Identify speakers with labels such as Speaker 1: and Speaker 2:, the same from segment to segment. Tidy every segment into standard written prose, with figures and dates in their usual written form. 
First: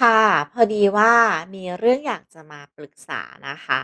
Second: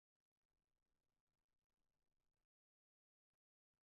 Speaker 1: ค่ะพอดีว่ามีเรื่องอยากจะมาปรึกษานะคะ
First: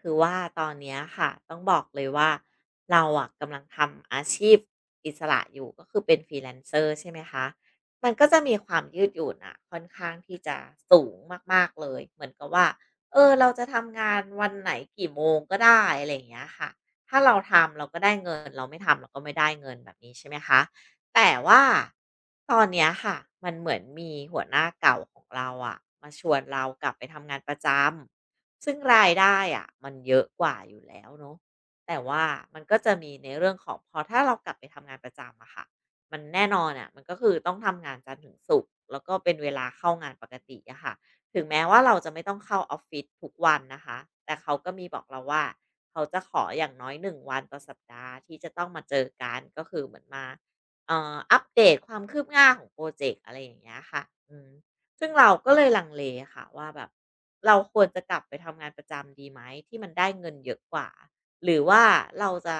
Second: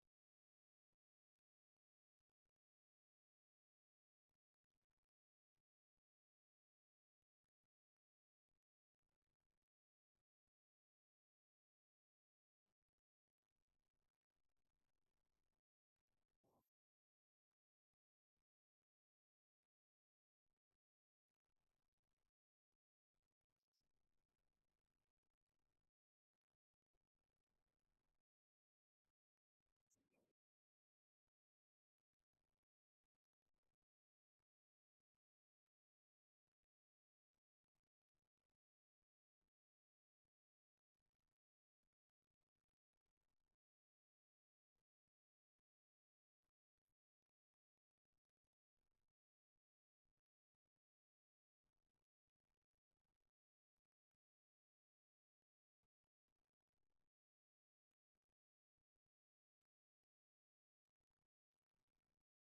Speaker 1: คือว่าตอนเนี้ยค่ะต้องบอกเลยว่าเราอะกำลังทำอาชีพอิสระอยู่ก็คือเป็น freelancer ใช่ไหมคะมันก็จะมีความยืดหยุ่นอะค่อนข้างที่จะสูงมากๆเลยเหมือนกับว่าเออเราจะทำงานวันไหนกี่โมงก็ได้อะไรอย่างเงี้ยค่ะถ้าเราทำเราก็ได้เงินเราไม่ทำเราก็ไม่ได้เงินแบบนี้ใช่ไหมคะ แต่ว่าตอนเนี้ยค่ะมันเหมือนมีหัวหน้าเก่าของเราอะมาชวนเรากลับไปทำงานประจำซึ่งรายได้อะมันเยอะกว่าอยู่แล้วเนาะแต่ว่ามันก็จะมีในเรื่องของพอถ้าเรากลับไปทำงานประจำอะค่ะมันแน่นอนอะมันก็คือต้องทำงานจันทร์ถึงศุกร์แล้วก็เป็นเวลาเข้างานปกติอะค่ะถึงแม้ว่าเราจะไม่ต้องเข้าออฟฟิศทุกวันนะคะแต่เขาก็มีบอกเราว่าเขาจะขออย่างน้อยหนึ่งวันต่อสัปดาห์ที่จะต้องมาเจอกันก็คือเหมือนมา อัปเดตความคืบหน้าของพรอเจกต์อะไรอย่างเงี้ยค่ะอืมซึ่งเราก็เลยลังเลค่ะว่าแบบเราควรจะกลับไปทำงานประจำดีไหมที่มันได้เงินเยอะกว่าหรือว่าเราจะ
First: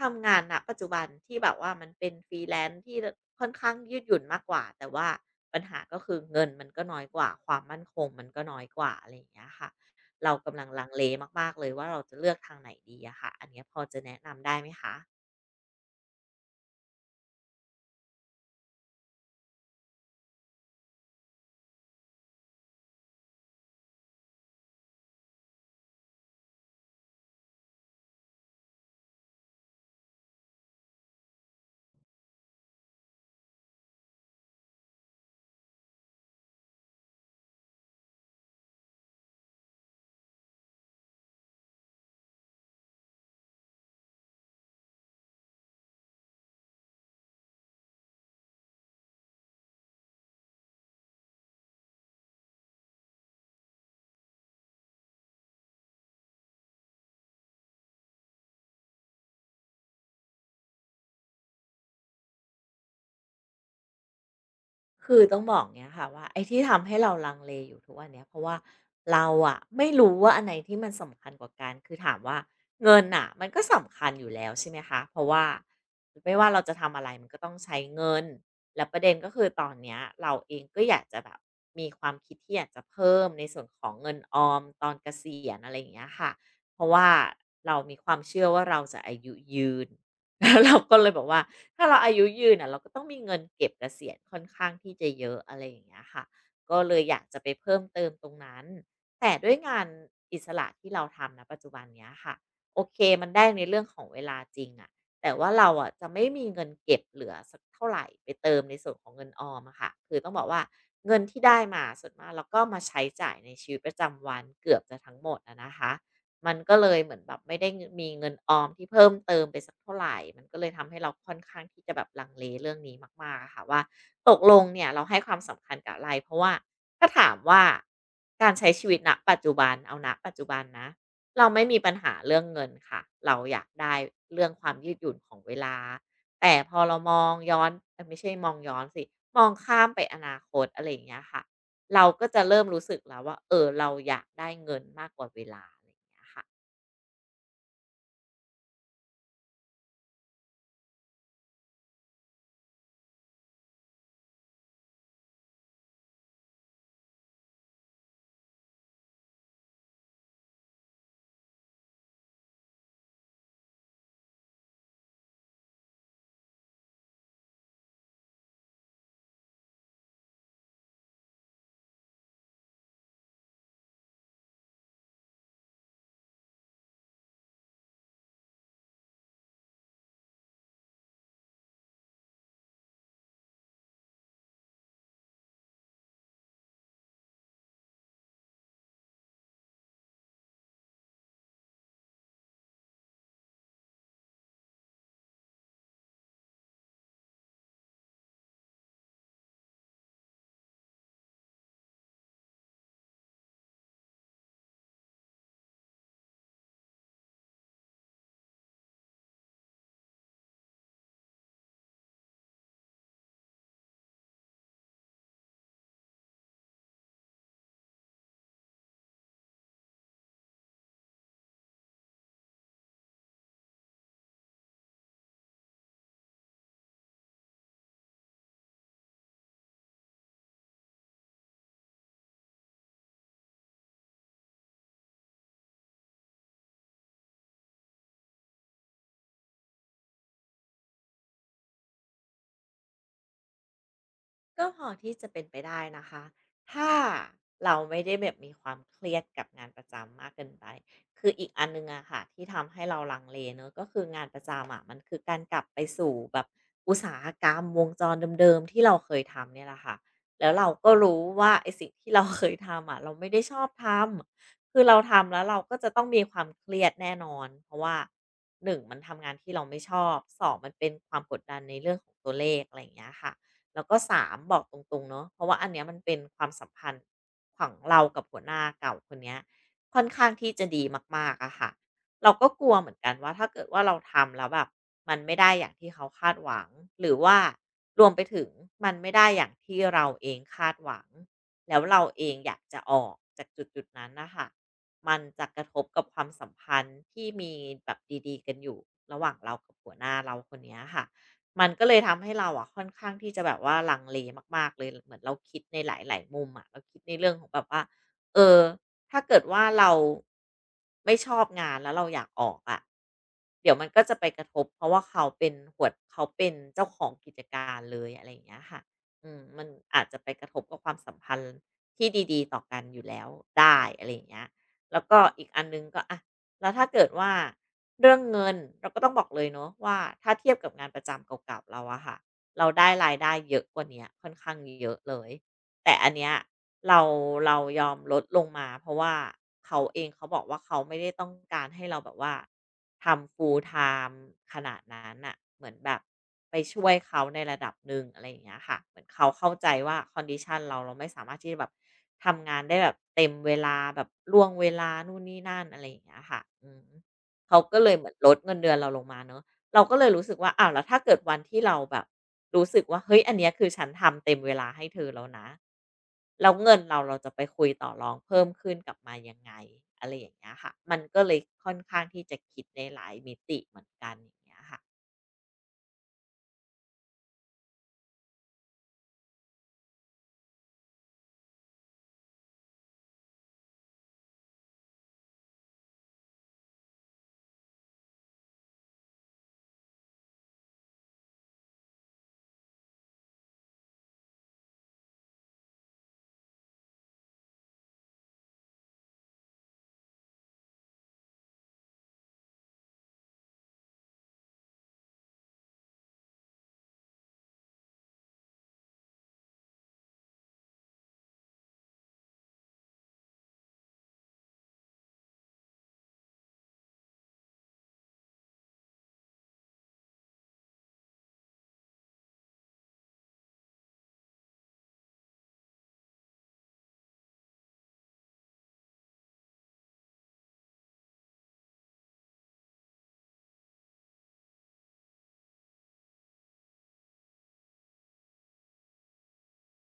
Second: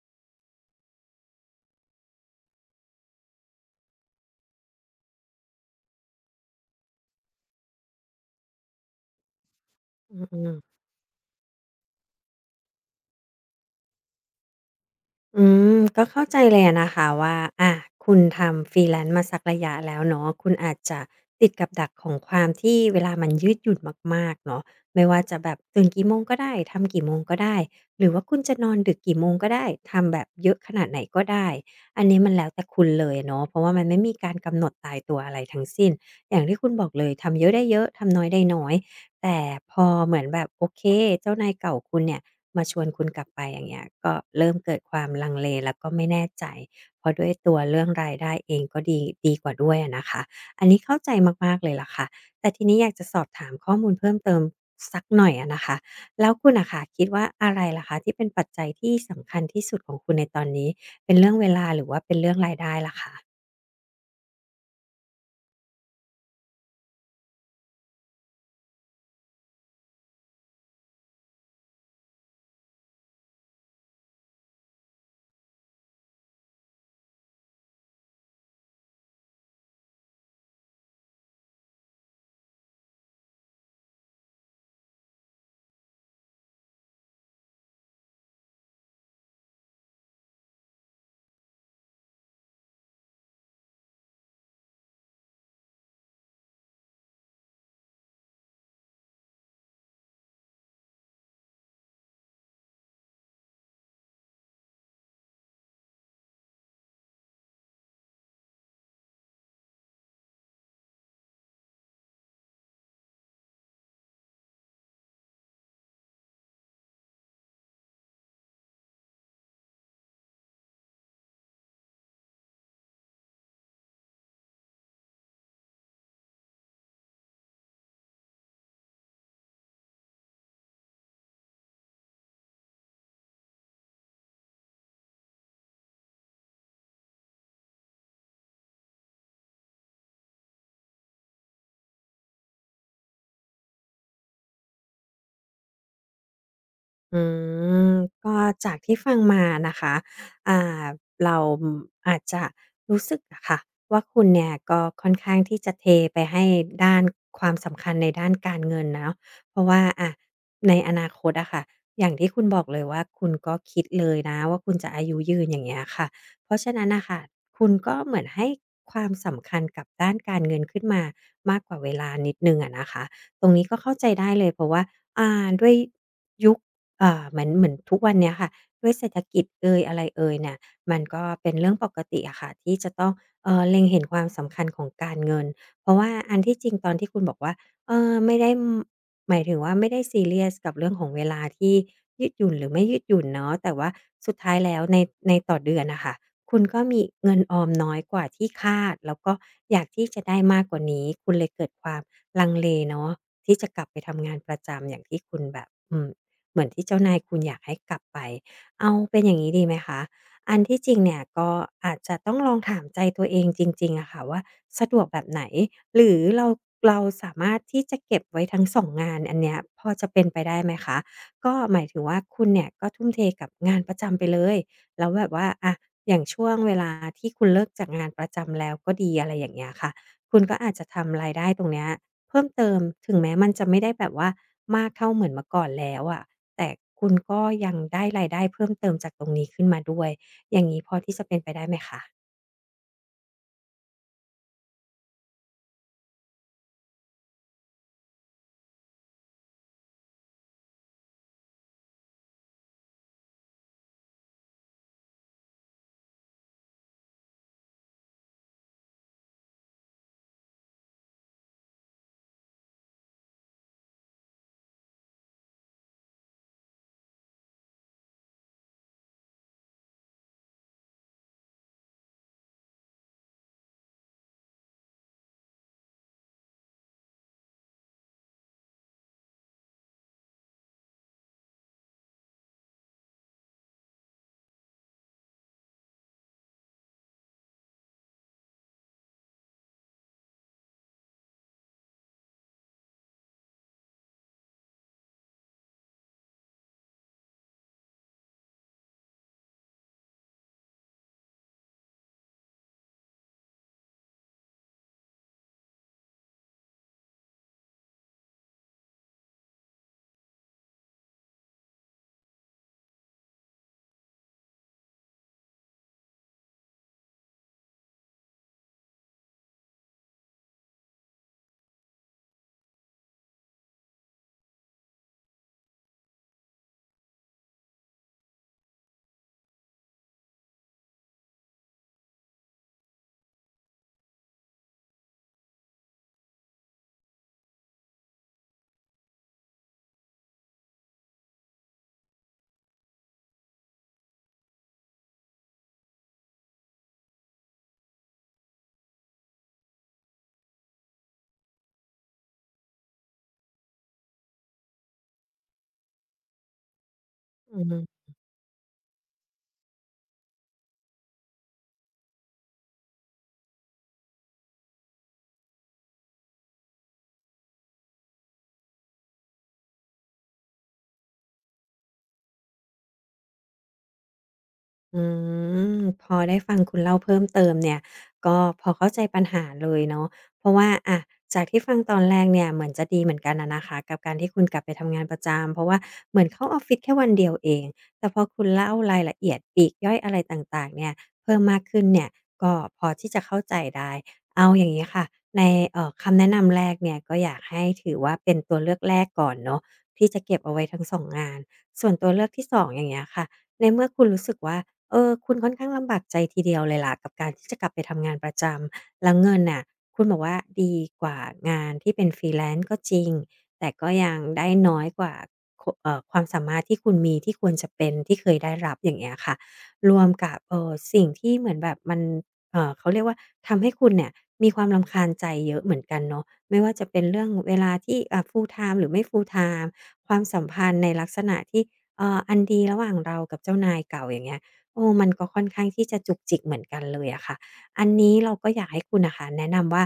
Speaker 1: ทำงานณปัจจุบันที่แบบว่ามันเป็น Freelance ที่รค่อนข้างยืดหยุ่นมากกว่าแต่ว่าปัญหาก็คือเงินมันก็น้อยกว่าความมั่นคงมันก็น้อยกว่าอะไรอย่างเงี้ยค่ะ
Speaker 2: อื
Speaker 1: เรากำ
Speaker 2: ม
Speaker 1: ลังลังเลมากๆเลยว่าเราจะเลือกทางไหนดีอะค่ะอันเนี้ยพอจะแนะนำได้ไหมคะ
Speaker 2: อืมก็เข้าใจเลยอะนะคะว่าอ่าคุณทำ Freelance มาสักระยะแล้วเนาะคุณอาจจะติดกับดักของความที่เวลามันยืดหยุ่นมากๆเนาะไม่ว่าจะแบบตื่นกี่โมงก็ได้ทำกี่โมงก็ได้หรือว่าคุณจะนอนดึกกี่โมงก็ได้ทำแบบเยอะขนาดไหนก็ได้อันนี้มันแล้วแต่คุณเลยเนาะเพราะว่ามันไม่มีการกำหนดตายตัวอะไรทั้งสิ้นอย่างที่คุณบอกเลยทำเยอะได้เยอะทำน้อยได้น้อยแต่พอเหมือนแบบโอเคเจ้านายเก่าคุณเนี่ย มาชวนคุณกลับไปอย่างเงี้ยก็เริ่มเกิดความลังเลแล้วก็ไม่แน่ใจเพราะด้วยตัวเรื่องรายได้เองก็ดีกว่าด้วยอะนะคะอันนี้เข้าใจมากๆเลยล่ะค่ะแต่ทีนี้อยากจะสอบถามข้อมูลเพิ่มเติมสักหน่อยอะนะคะแล้วคุณน่ะค่ะคิดว่าอะไรล่ะคะที่เป็นปัจจัยที่สำคัญที่สุดของคุณในตอนนี้เป็นเรื่องเวลาหรือว่าเป็นเรื่องรายได้ล่ะคะ
Speaker 1: คือต้องบอกเนี้ยค่ะว่าไอ้ที่ทำให้เราลังเลอยู่ทุกวันเนี้ยเพราะว่าเราอะไม่รู้ว่าอันไหนที่มันสำคัญกว่ากันคือถามว่าเงินอะมันก็สำคัญอยู่แล้วใช่ไหมคะเพราะว่าไม่ว่าเราจะทำอะไรมันก็ต้องใช้เงินแล้วประเด็นก็คือตอนเนี้ยเราเองก็อยากจะแบบมีความคิดที่อยากจะเพิ่มในส่วนของเงินออมตอนเกษียณอะไรอย่างเงี้ยค่ะเพราะว่าเรามีความเชื่อว่าเราจะอายุยืน แล้วเราก็เลยบอกว่าถ้าเราอายุยืนน่ะเราก็ต้องมีเงินเก็บเกษียณค่อนข้างที่จะเยอะอะไรอย่างเงี้ยค่ะก็เลยอยากจะไปเพิ่มเติมตรงนั้นแต่ด้วยงานอิสระที่เราทำณปัจจุบันเนี้ยค่ะโอเคมันได้ในเรื่องของเวลาจริงอะแต่ว่าเราอะจะไม่มีเงินเก็บเหลือสักเท่าไหรไปเติมในส่วนของเงินออมอะค่ะคือต้องบอกว่าเงินที่ได้มาส่วนมากเราก็มาใช้จ่ายในชีวิตประจำวันเกือบจะทั้งหมดอะนะคะ มันก็เลยเหมือนแบบไม่ได้มีเงินออมที่เพิ่มเติมไปสักเท่าไหรมันก็เลยทำให้เราค่อนข้างที่จะแบบลังเลเรื่องนี้มากๆอะค่ะว่าตกลงเนี่ยเราให้ความสำคัญกับอะไรเพราะว่าถ้าถามว่าการใช้ชีวิตณปัจจุบันเอาณปัจจุบันนะเราไม่มีปัญหาเรื่องเงินค่ะเราอยากได้เรื่องความยืดหยุ่นของเวลาแต่พอเรามองย้อนเอยไม่ใช่มองย้อนสิมองข้ามไปอนาคตอะไรอย่างเงี้ยค่ะเราก็จะเริ่มรู้สึกแล้วว่าเออเราอยากได้เงินมากกว่าเวลา ค่ะ
Speaker 2: อืมก็จากที่ฟังมานะคะอ่าเราอมาจจะรู้สึกอะค่ะว่าคุณเนี่ยก็ค่อนข้างที่จะเทไปให้ด้านความสำคัญในด้านการเงินเนาะเพราะว่าอะในอนาคตอะค่ะอย่างที่คุณบอกเลยว่าคุณก็คิดเลยนะว่าคุณจะอายุยืนอย่างเงี้ยค่ะเพราะฉะนั้นน่ะค่ะคุณก็เหมือนให้ความสำคัญกับด้านการเงินขึ้นมามากกว่าเวลานิดหนึ่งอะนะคะตรงนี้ก็เข้าใจได้เลยเพราะว่าด้วยยุค เหมือนทุกวันเนี้ยค่ะด้วยเศรษฐกิจเอยอะไรเอยเนี่ยมันก็เป็นเรื่องปกติอะค่ะที่จะต้องเออเล็งเห็นความสำคัญของการเงินเพราะว่าอันที่จริงตอนที่คุณบอกว่าเออไม่ได้หมายถึงว่าไม่ได้ซีเรียสกับเรื่องของเวลาที่ยืดหยุ่นหรือไม่ยืดหยุ่นเนาะแต่ว่าสุดท้ายแล้วในต่อเดือนนะคะคุณก็มีเงินออมน้อยกว่าที่คาดแล้วก็อยากที่จะได้มากกว่านี้คุณเลยเกิดความลังเลเนาะที่จะกลับไปทำงานประจำอย่างที่คุณแบบ เหมือนที่เจ้านายคุณอยากให้กลับไปเอาเป็นอย่างนี้ดีไหมคะอันที่จริงเนี่ยก็อาจจะต้องลองถามใจตัวเองจริงๆอะค่ะว่าสะดวกแบบไหนหรือเราสามารถที่จะเก็บไว้ทั้ง2งงานอันเนี้ยพอจะเป็นไปได้ไหมคะก็หมายถึงว่าคุณเนี่ยก็ทุ่มเทกับงานประจำไปเลยแล้วแบบว่าอะอย่างช่วงเวลาที่คุณเลิกจากงานประจำแล้วก็ดีอะไรอย่างเงี้ยค่ะคุณก็อาจจะทำรายได้ตรงเนี้ยเพิ่มเติมถึงแม้มันจะไม่ได้แบบว่ามากเท่าเหมือนเมื่อก่อนแล้วอะ แต่คุณก็ยังได้รายได้เพิ่มเติมจากตรงนี้ขึ้นมาด้วยอย่างนี้พอที่จะเป็นไปได้ไหมคะ
Speaker 1: ก็พอที่จะเป็นไปได้นะคะถ้าเราไม่ได้แบบมีความเครียดกับงานประจำมากเกินไปคืออีกอันนึงอะค่ะที่ทำให้เราลังเลเนอะก็คืองานประจำอะมันคือการกลับไปสู่แบบอุตสาหกรรมวงจรเดิมๆที่เราเคยทำเนี่ยแหละค่ะแล้วเราก็รู้ว่าไอสิ่งที่เราเคยทำอะเราไม่ได้ชอบทำคือเราทำแล้วเราก็จะต้องมีความเครียดแน่นอนเพราะว่าหนึ่งมันทำงานที่เราไม่ชอบสองมันเป็นความกดดันในเรื่องของตัวเลขอะไรอย่างเงี้ยค่ะ แล้วก็3บอกตรงๆเนาะเพราะว่าอันเนี้ยมันเป็นความสัมพันธ์ของเรากับหัวหน้าเก่าคนเนี้ยค่อนข้างที่จะดีมากๆอะค่ะเราก็กลัวเหมือนกันว่าถ้าเกิดว่าเราทำแล้วแบบมันไม่ได้อย่างที่เขาคาดหวังหรือว่ารวมไปถึงมันไม่ได้อย่างที่เราเองคาดหวังแล้วเราเองอยากจะออกจากจุดๆนั้นน่ะค่ะมันจะกระทบกับความสัมพันธ์ที่มีแบบดีๆกันอยู่ระหว่างเรากับหัวหน้าเราคนเนี้ยค่ะ มันก็เลยทำให้เราอะค่อนข้างที่จะแบบว่าลังเลมากๆเลยเหมือนเราคิดในหลายๆมุมอะเราคิดในเรื่องของแบบว่าเออถ้าเกิดว่าเราไม่ชอบงานแล้วเราอยากออกอะเดี๋ยวมันก็จะไปกระทบเพราะว่าเขาเป็นหัวเขาเป็นเจ้าของกิจการเลยอะไรอย่างเงี้ยค่ะอืมมันอาจจะไปกระทบกับความสัมพันธ์ที่ดีๆต่อกันอยู่แล้วได้อะไรอย่างเงี้ยแล้วก็อีกอันนึงก็อะ แล้วถ้าเกิดว่าเรื่องเงินเราก็ต้องบอกเลยเนาะว่าถ้าเทียบกับงานประจำเก่าๆเราอะค่ะเราได้รายได้เยอะกว่าเนี้ยค่อนข้างเยอะเลยแต่อันเนี้ยเราเรายอมลดลงมาเพราะว่าเขาเองเขาบอกว่าเขาไม่ได้ต้องการให้เราแบบว่า ทำ full time ขนาดนั้นน่ะเหมือนแบบไปช่วยเขาในระดับหนึ่งอะไรอย่างเงี้ยค่ะเหมือนเขาเข้าใจว่า condition เราไม่สามารถที่จะแบบทำงานได้แบบเต็มเวลาแบบล่วงเวลานู่นนี่นั่นอะไรอย่างเงี้ยค่ะอืมเขา
Speaker 2: อื
Speaker 1: ก็เลย
Speaker 2: ม
Speaker 1: เหมือนลดเงินเดือนเราลงมาเนาะ เราก็เลยรู้สึกว่าอ้าวแล้วถ้าเกิดวันที่เราแบบรู้สึกว่าเฮ้ยอันเนี้ยคือฉันทำเต็มเวลาให้เธอแล้วนะแล้วเงินเราจะไปคุยต่อรองเพิ่มขึ้นกลับมายังไงอะไรอย่างเงี้ยค่ะมันก็เลยค่อนข้างที่จะคิดในหลายมิติเหมือนกันอย่างเงี้ยค่ะ
Speaker 2: อืมพอได้ฟังคุณเล่าเพิ่มเติมเนี่ยก็พอเข้าใจปัญหาเลยเนาะเพราะว่าอะจากที่ฟังตอนแรกเนี่ยเหมือนจะดีเหมือนกันอะนะคะกับการที่คุณกลับไปทำงานประจำเพราะว่าเหมือนเข้าออฟฟิศแค่วันเดียวเองแต่พอคุณเล่ารายละเอียดปลีกย่อยอะไรต่างๆเนี่ยเพิ่มมากขึ้นเนี่ยก็พอที่จะเข้าใจได้เอาอย่างงี้ค่ะในคำแนะนำแรกเนี่ยก็อยากให้ถือว่าเป็นตัวเลือกแรกก่อนเนาะที่จะเก็บเอาไว้ทั้งสองงานส่วนตัวเลือกที่2องอย่างเงี้ยค่ะในเมื่อคุณรู้สึกว่า เออคุณค่อนข้างลำบากใจทีเดียวเลยล่ะกับการที่จะกลับไปทำงานประจำแล้วเงินน่ะคุณบอกว่าดีกว่างานที่เป็น freelance ก็จริงแต่ก็ยังได้น้อยกว่าคความสามารถที่คุณมีที่ควรจะเป็นที่เคยได้รับอย่างเงี้ยค่ะรวมกับสิ่งที่เหมือนแบบมันเขาเรียกว่าทำให้คุณเนี่ยมีความรำคาญใจเยอะเหมือนกันเนาะไม่ว่าจะเป็นเรื่องเวลาที่full time หรือไม่ full time ความสัมพันธ์ในลักษณะที่อันดีระหว่างเรากับเจ้านายเก่าอย่างเงี้ย โอ้มันก็ค่อนข้างที่จะจุกจิกเหมือนกันเลยอะค่ะอันนี้เราก็อยากให้คุณน่ะค่ะแนะนำว่า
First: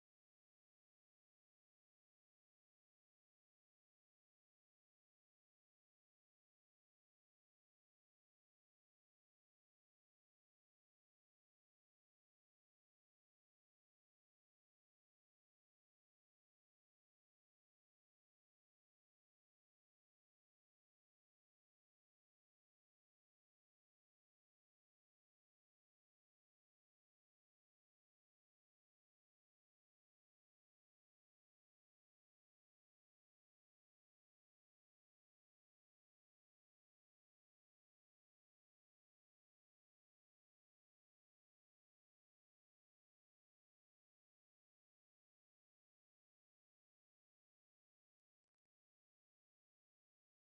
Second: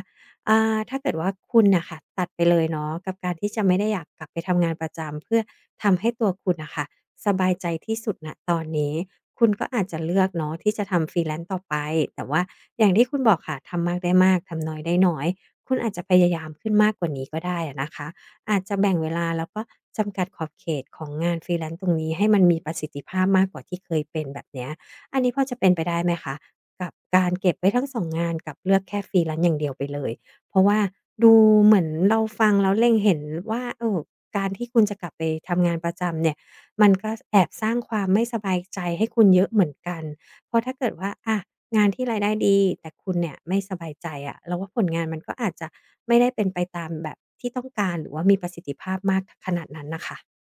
Speaker 2: ถ้าเกิดว่าคุณน่ะค่ะตัดไปเลยเนาะกับการที่จะไม่ได้อยากกลับไปทำงานประจำเพื่อทำให้ตัวคุณน่ะค่ะสบายใจที่สุดณตอนนี้คุณก็อาจจะเลือกเนาะที่จะทำ freelance ต่อไปแต่ว่าอย่างที่คุณบอกค่ะทำมากได้มากทำน้อยได้น้อยคุณอาจจะพยายามขึ้นมากกว่านี้ก็ได้อะนะคะอาจจะแบ่งเวลาแล้วก็จำกัดขอบเขตของงาน freelance ตรงนี้ให้มันมีประสิทธิภาพมากกว่าที่เคยเป็นแบบเนี้ย อันนี้พอจะเป็นไปได้ไหมคะกับการเก็บไว้ทั้ง2งงานกับเลือกแค่ freelance อย่างเดียวไปเลยเพราะว่าดูเหมือนเราฟังแล้วเล็งเห็นว่าเออการที่คุณจะกลับไปทำงานประจำเนี่ยมันก็แอบสร้างความไม่สบายใจให้คุณเยอะเหมือนกันเพราะถ้าเกิดว่าอะงานที่รายได้ดีแต่คุณเนี่ยไม่สบายใจอะเราว่าผลงานมันก็อาจจะไม่ได้เป็นไปตามแบบที่ต้องการหรือว่ามีประสิทธิภาพมากขนาดนั้นน่ะค่ะ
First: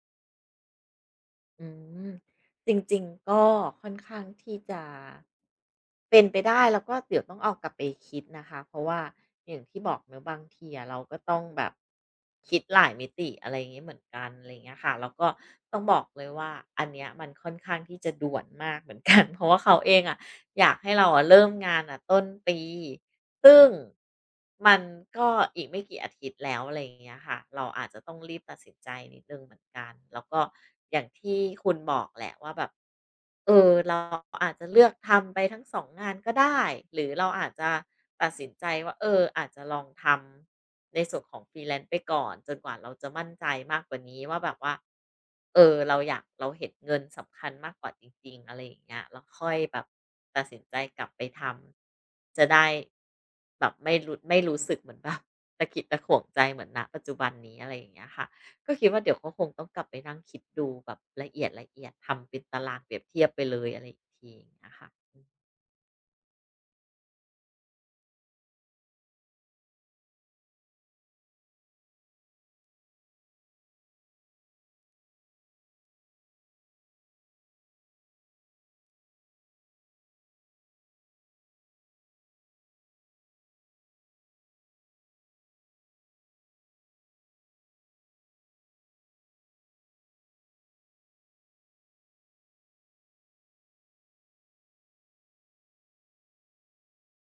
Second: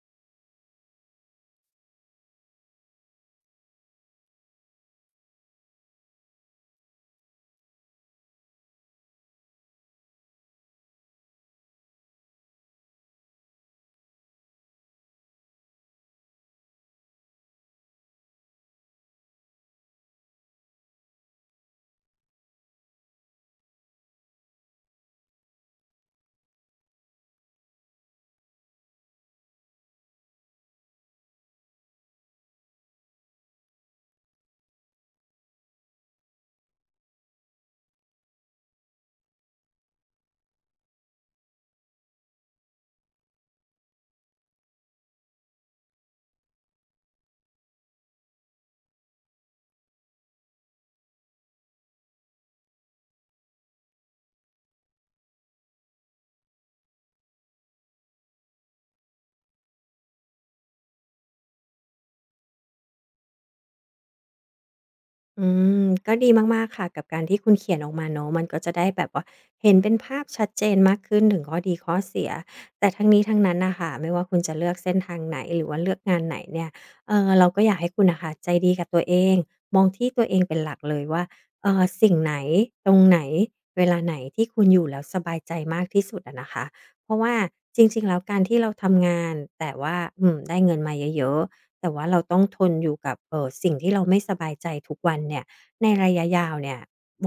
Speaker 1: อืมจริงๆก็ค่อนข้างที่จะ เป็นไปได้แล้วก็เดี๋ยวต้องเอากลับไปคิดนะคะเพราะว่าอย่างที่บอกเนอะบางทีอะเราก็ต้องแบบคิดหลายมิติอะไรอย่างเงี้ยเหมือนกันอะไรอย่างเงี้ยค่ะแล้วก็ต้องบอกเลยว่าอันเนี้ยมันค่อนข้างที่จะด่วนมากเหมือนกัน เพราะว่าเขาเองอะ อยากให้เราอะเริ่มงานอะต้นปีซึ่งมันก็อีกไม่กี่อาทิตย์แล้วอะไรอย่างเงี้ยค่ะเราอาจจะต้องรีบตัดสินใจนิดนึงเหมือนกัน แล้วก็อย่างที่คุณบอกแหละว่าแบบเออเราอาจจะเลือกทำไปทั้ง2งงานก็ได้หรือเราอาจจะตัดสินใจว่าเอออาจจะลองทำในส่วนของ freelance ไปก่อนจนกว่าเราจะมั่นใจมากกว่านี้ว่าแบบว่า เออเราอยากเราเห็นเงินสำคัญมากกว่าจริงๆอะไรอย่างเงี้ยแล้วค่อยแบบตัดสินใจกลับไปทำจะได้แบบไม่รู้สึกเหมือนแบบตะขิดตะขวงใจเหมือนณปัจจุบันนี้อะไรอย่างเงี้ยค่ะก็คิดว่าเดี๋ยวก็คงต้องกลับไปนั่งคิดดูแบบละเอียดๆทำเป็นตารางเปรียบเทียบไปเลยอะไรอีกทีอย่างเงี้ยค่ะ
Speaker 2: อืมก็ดีมากๆค่ะกับการที่คุณเขียนออกมาเนาะมันก็จะได้แบบว่าเห็นเป็นภาพชัดเจนมากขึ้นถึงข้อดีข้อเสียแต่ทั้งนี้ทั้งนั้นน่ะค่ะไม่ว่าคุณจะเลือกเส้นทางไหนหรือว่าเลือกงานไหนเนี่ยเราก็อยากให้คุณน่ะค่ะใจดีกับตัวเองมองที่ตัวเองเป็นหลักเลยว่าสิ่งไหนตรงไหนเวลาไหนที่คุณอยู่แล้วสบายใจมากที่สุดอะนะคะเพราะว่าจริงๆแล้วการที่เราทำงานแต่ว่าได้เงินมาเยอะๆ แต่ว่าเราต้องทนอยู่กับสิ่งที่เราไม่สบายใจทุกวันเนี่ยในระยะยาวเนี่ย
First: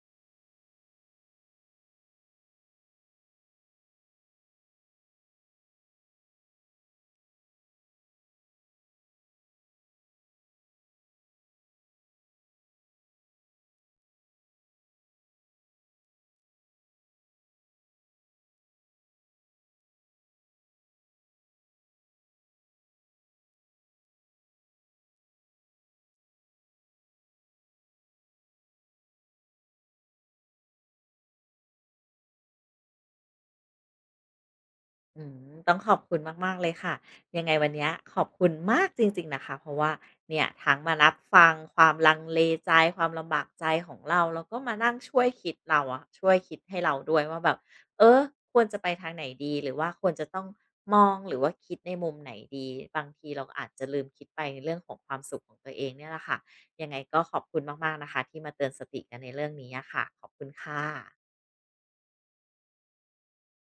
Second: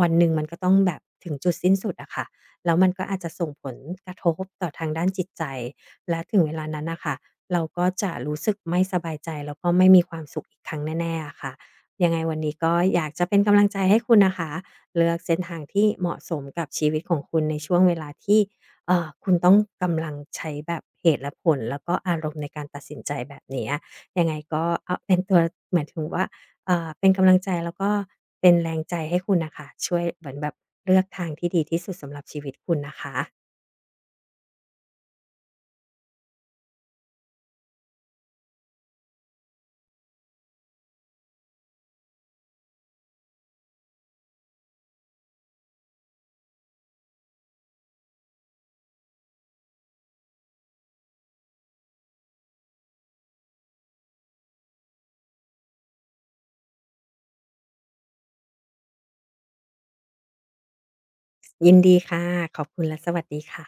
Speaker 2: วันหนึ่งมันก็ต้องแบบถึงจุดสิ้นสุดอะค่ะแล้วมันก็อาจจะส่งผลกระทบต่อทางด้านจิตใจและถึงเวลานั้นนะคะเราก็จะรู้สึกไม่สบายใจแล้วก็ไม่มีความสุขอีกครั้งแน่ๆอะค่ะยังไงวันนี้ก็อยากจะเป็นกำลังใจให้คุณนะคะเลือกเส้นทางที่เหมาะสมกับชีวิตของคุณในช่วงเวลาที่คุณต้องกำลังใช้แบบเหตุและผลแล้วก็อารมณ์ในการตัดสินใจแบบเนี้ย ยังไงก็เอาเป็นตัวหมายถึงว่าเป็นกำลังใจแล้วก็เป็นแรงใจให้คุณน่ะค่ะช่วยเหมือนแบบเลือกทางที่ดีที่สุดสำหรับชีวิตคุณนะคะ
Speaker 1: อืมต้องขอบคุณมากๆเลยค่ะยังไงวันเนี้ยขอบคุณมากจริงๆนะคะเพราะว่าเนี่ยทั้งมารับฟังความลังเลใจความลำบากใจของเราแล้วก็มานั่งช่วยคิดเราอะช่วยคิดให้เราด้วยว่าแบบเออควรจะไปทางไหนดีหรือว่าควรจะต้องมองหรือว่าคิดในมุมไหนดีบางทีเราอาจจะลืมคิดไปในเรื่องของความสุขของตัวเองเนี่ยแหละค่ะยังไงก็ขอบคุณมากๆนะคะที่มาเตือนสติกันในเรื่องนี้อะค่ะขอบคุณค่ะ
Speaker 2: ยินดีค่ะ ขอบคุณและสวัสดีค่ะ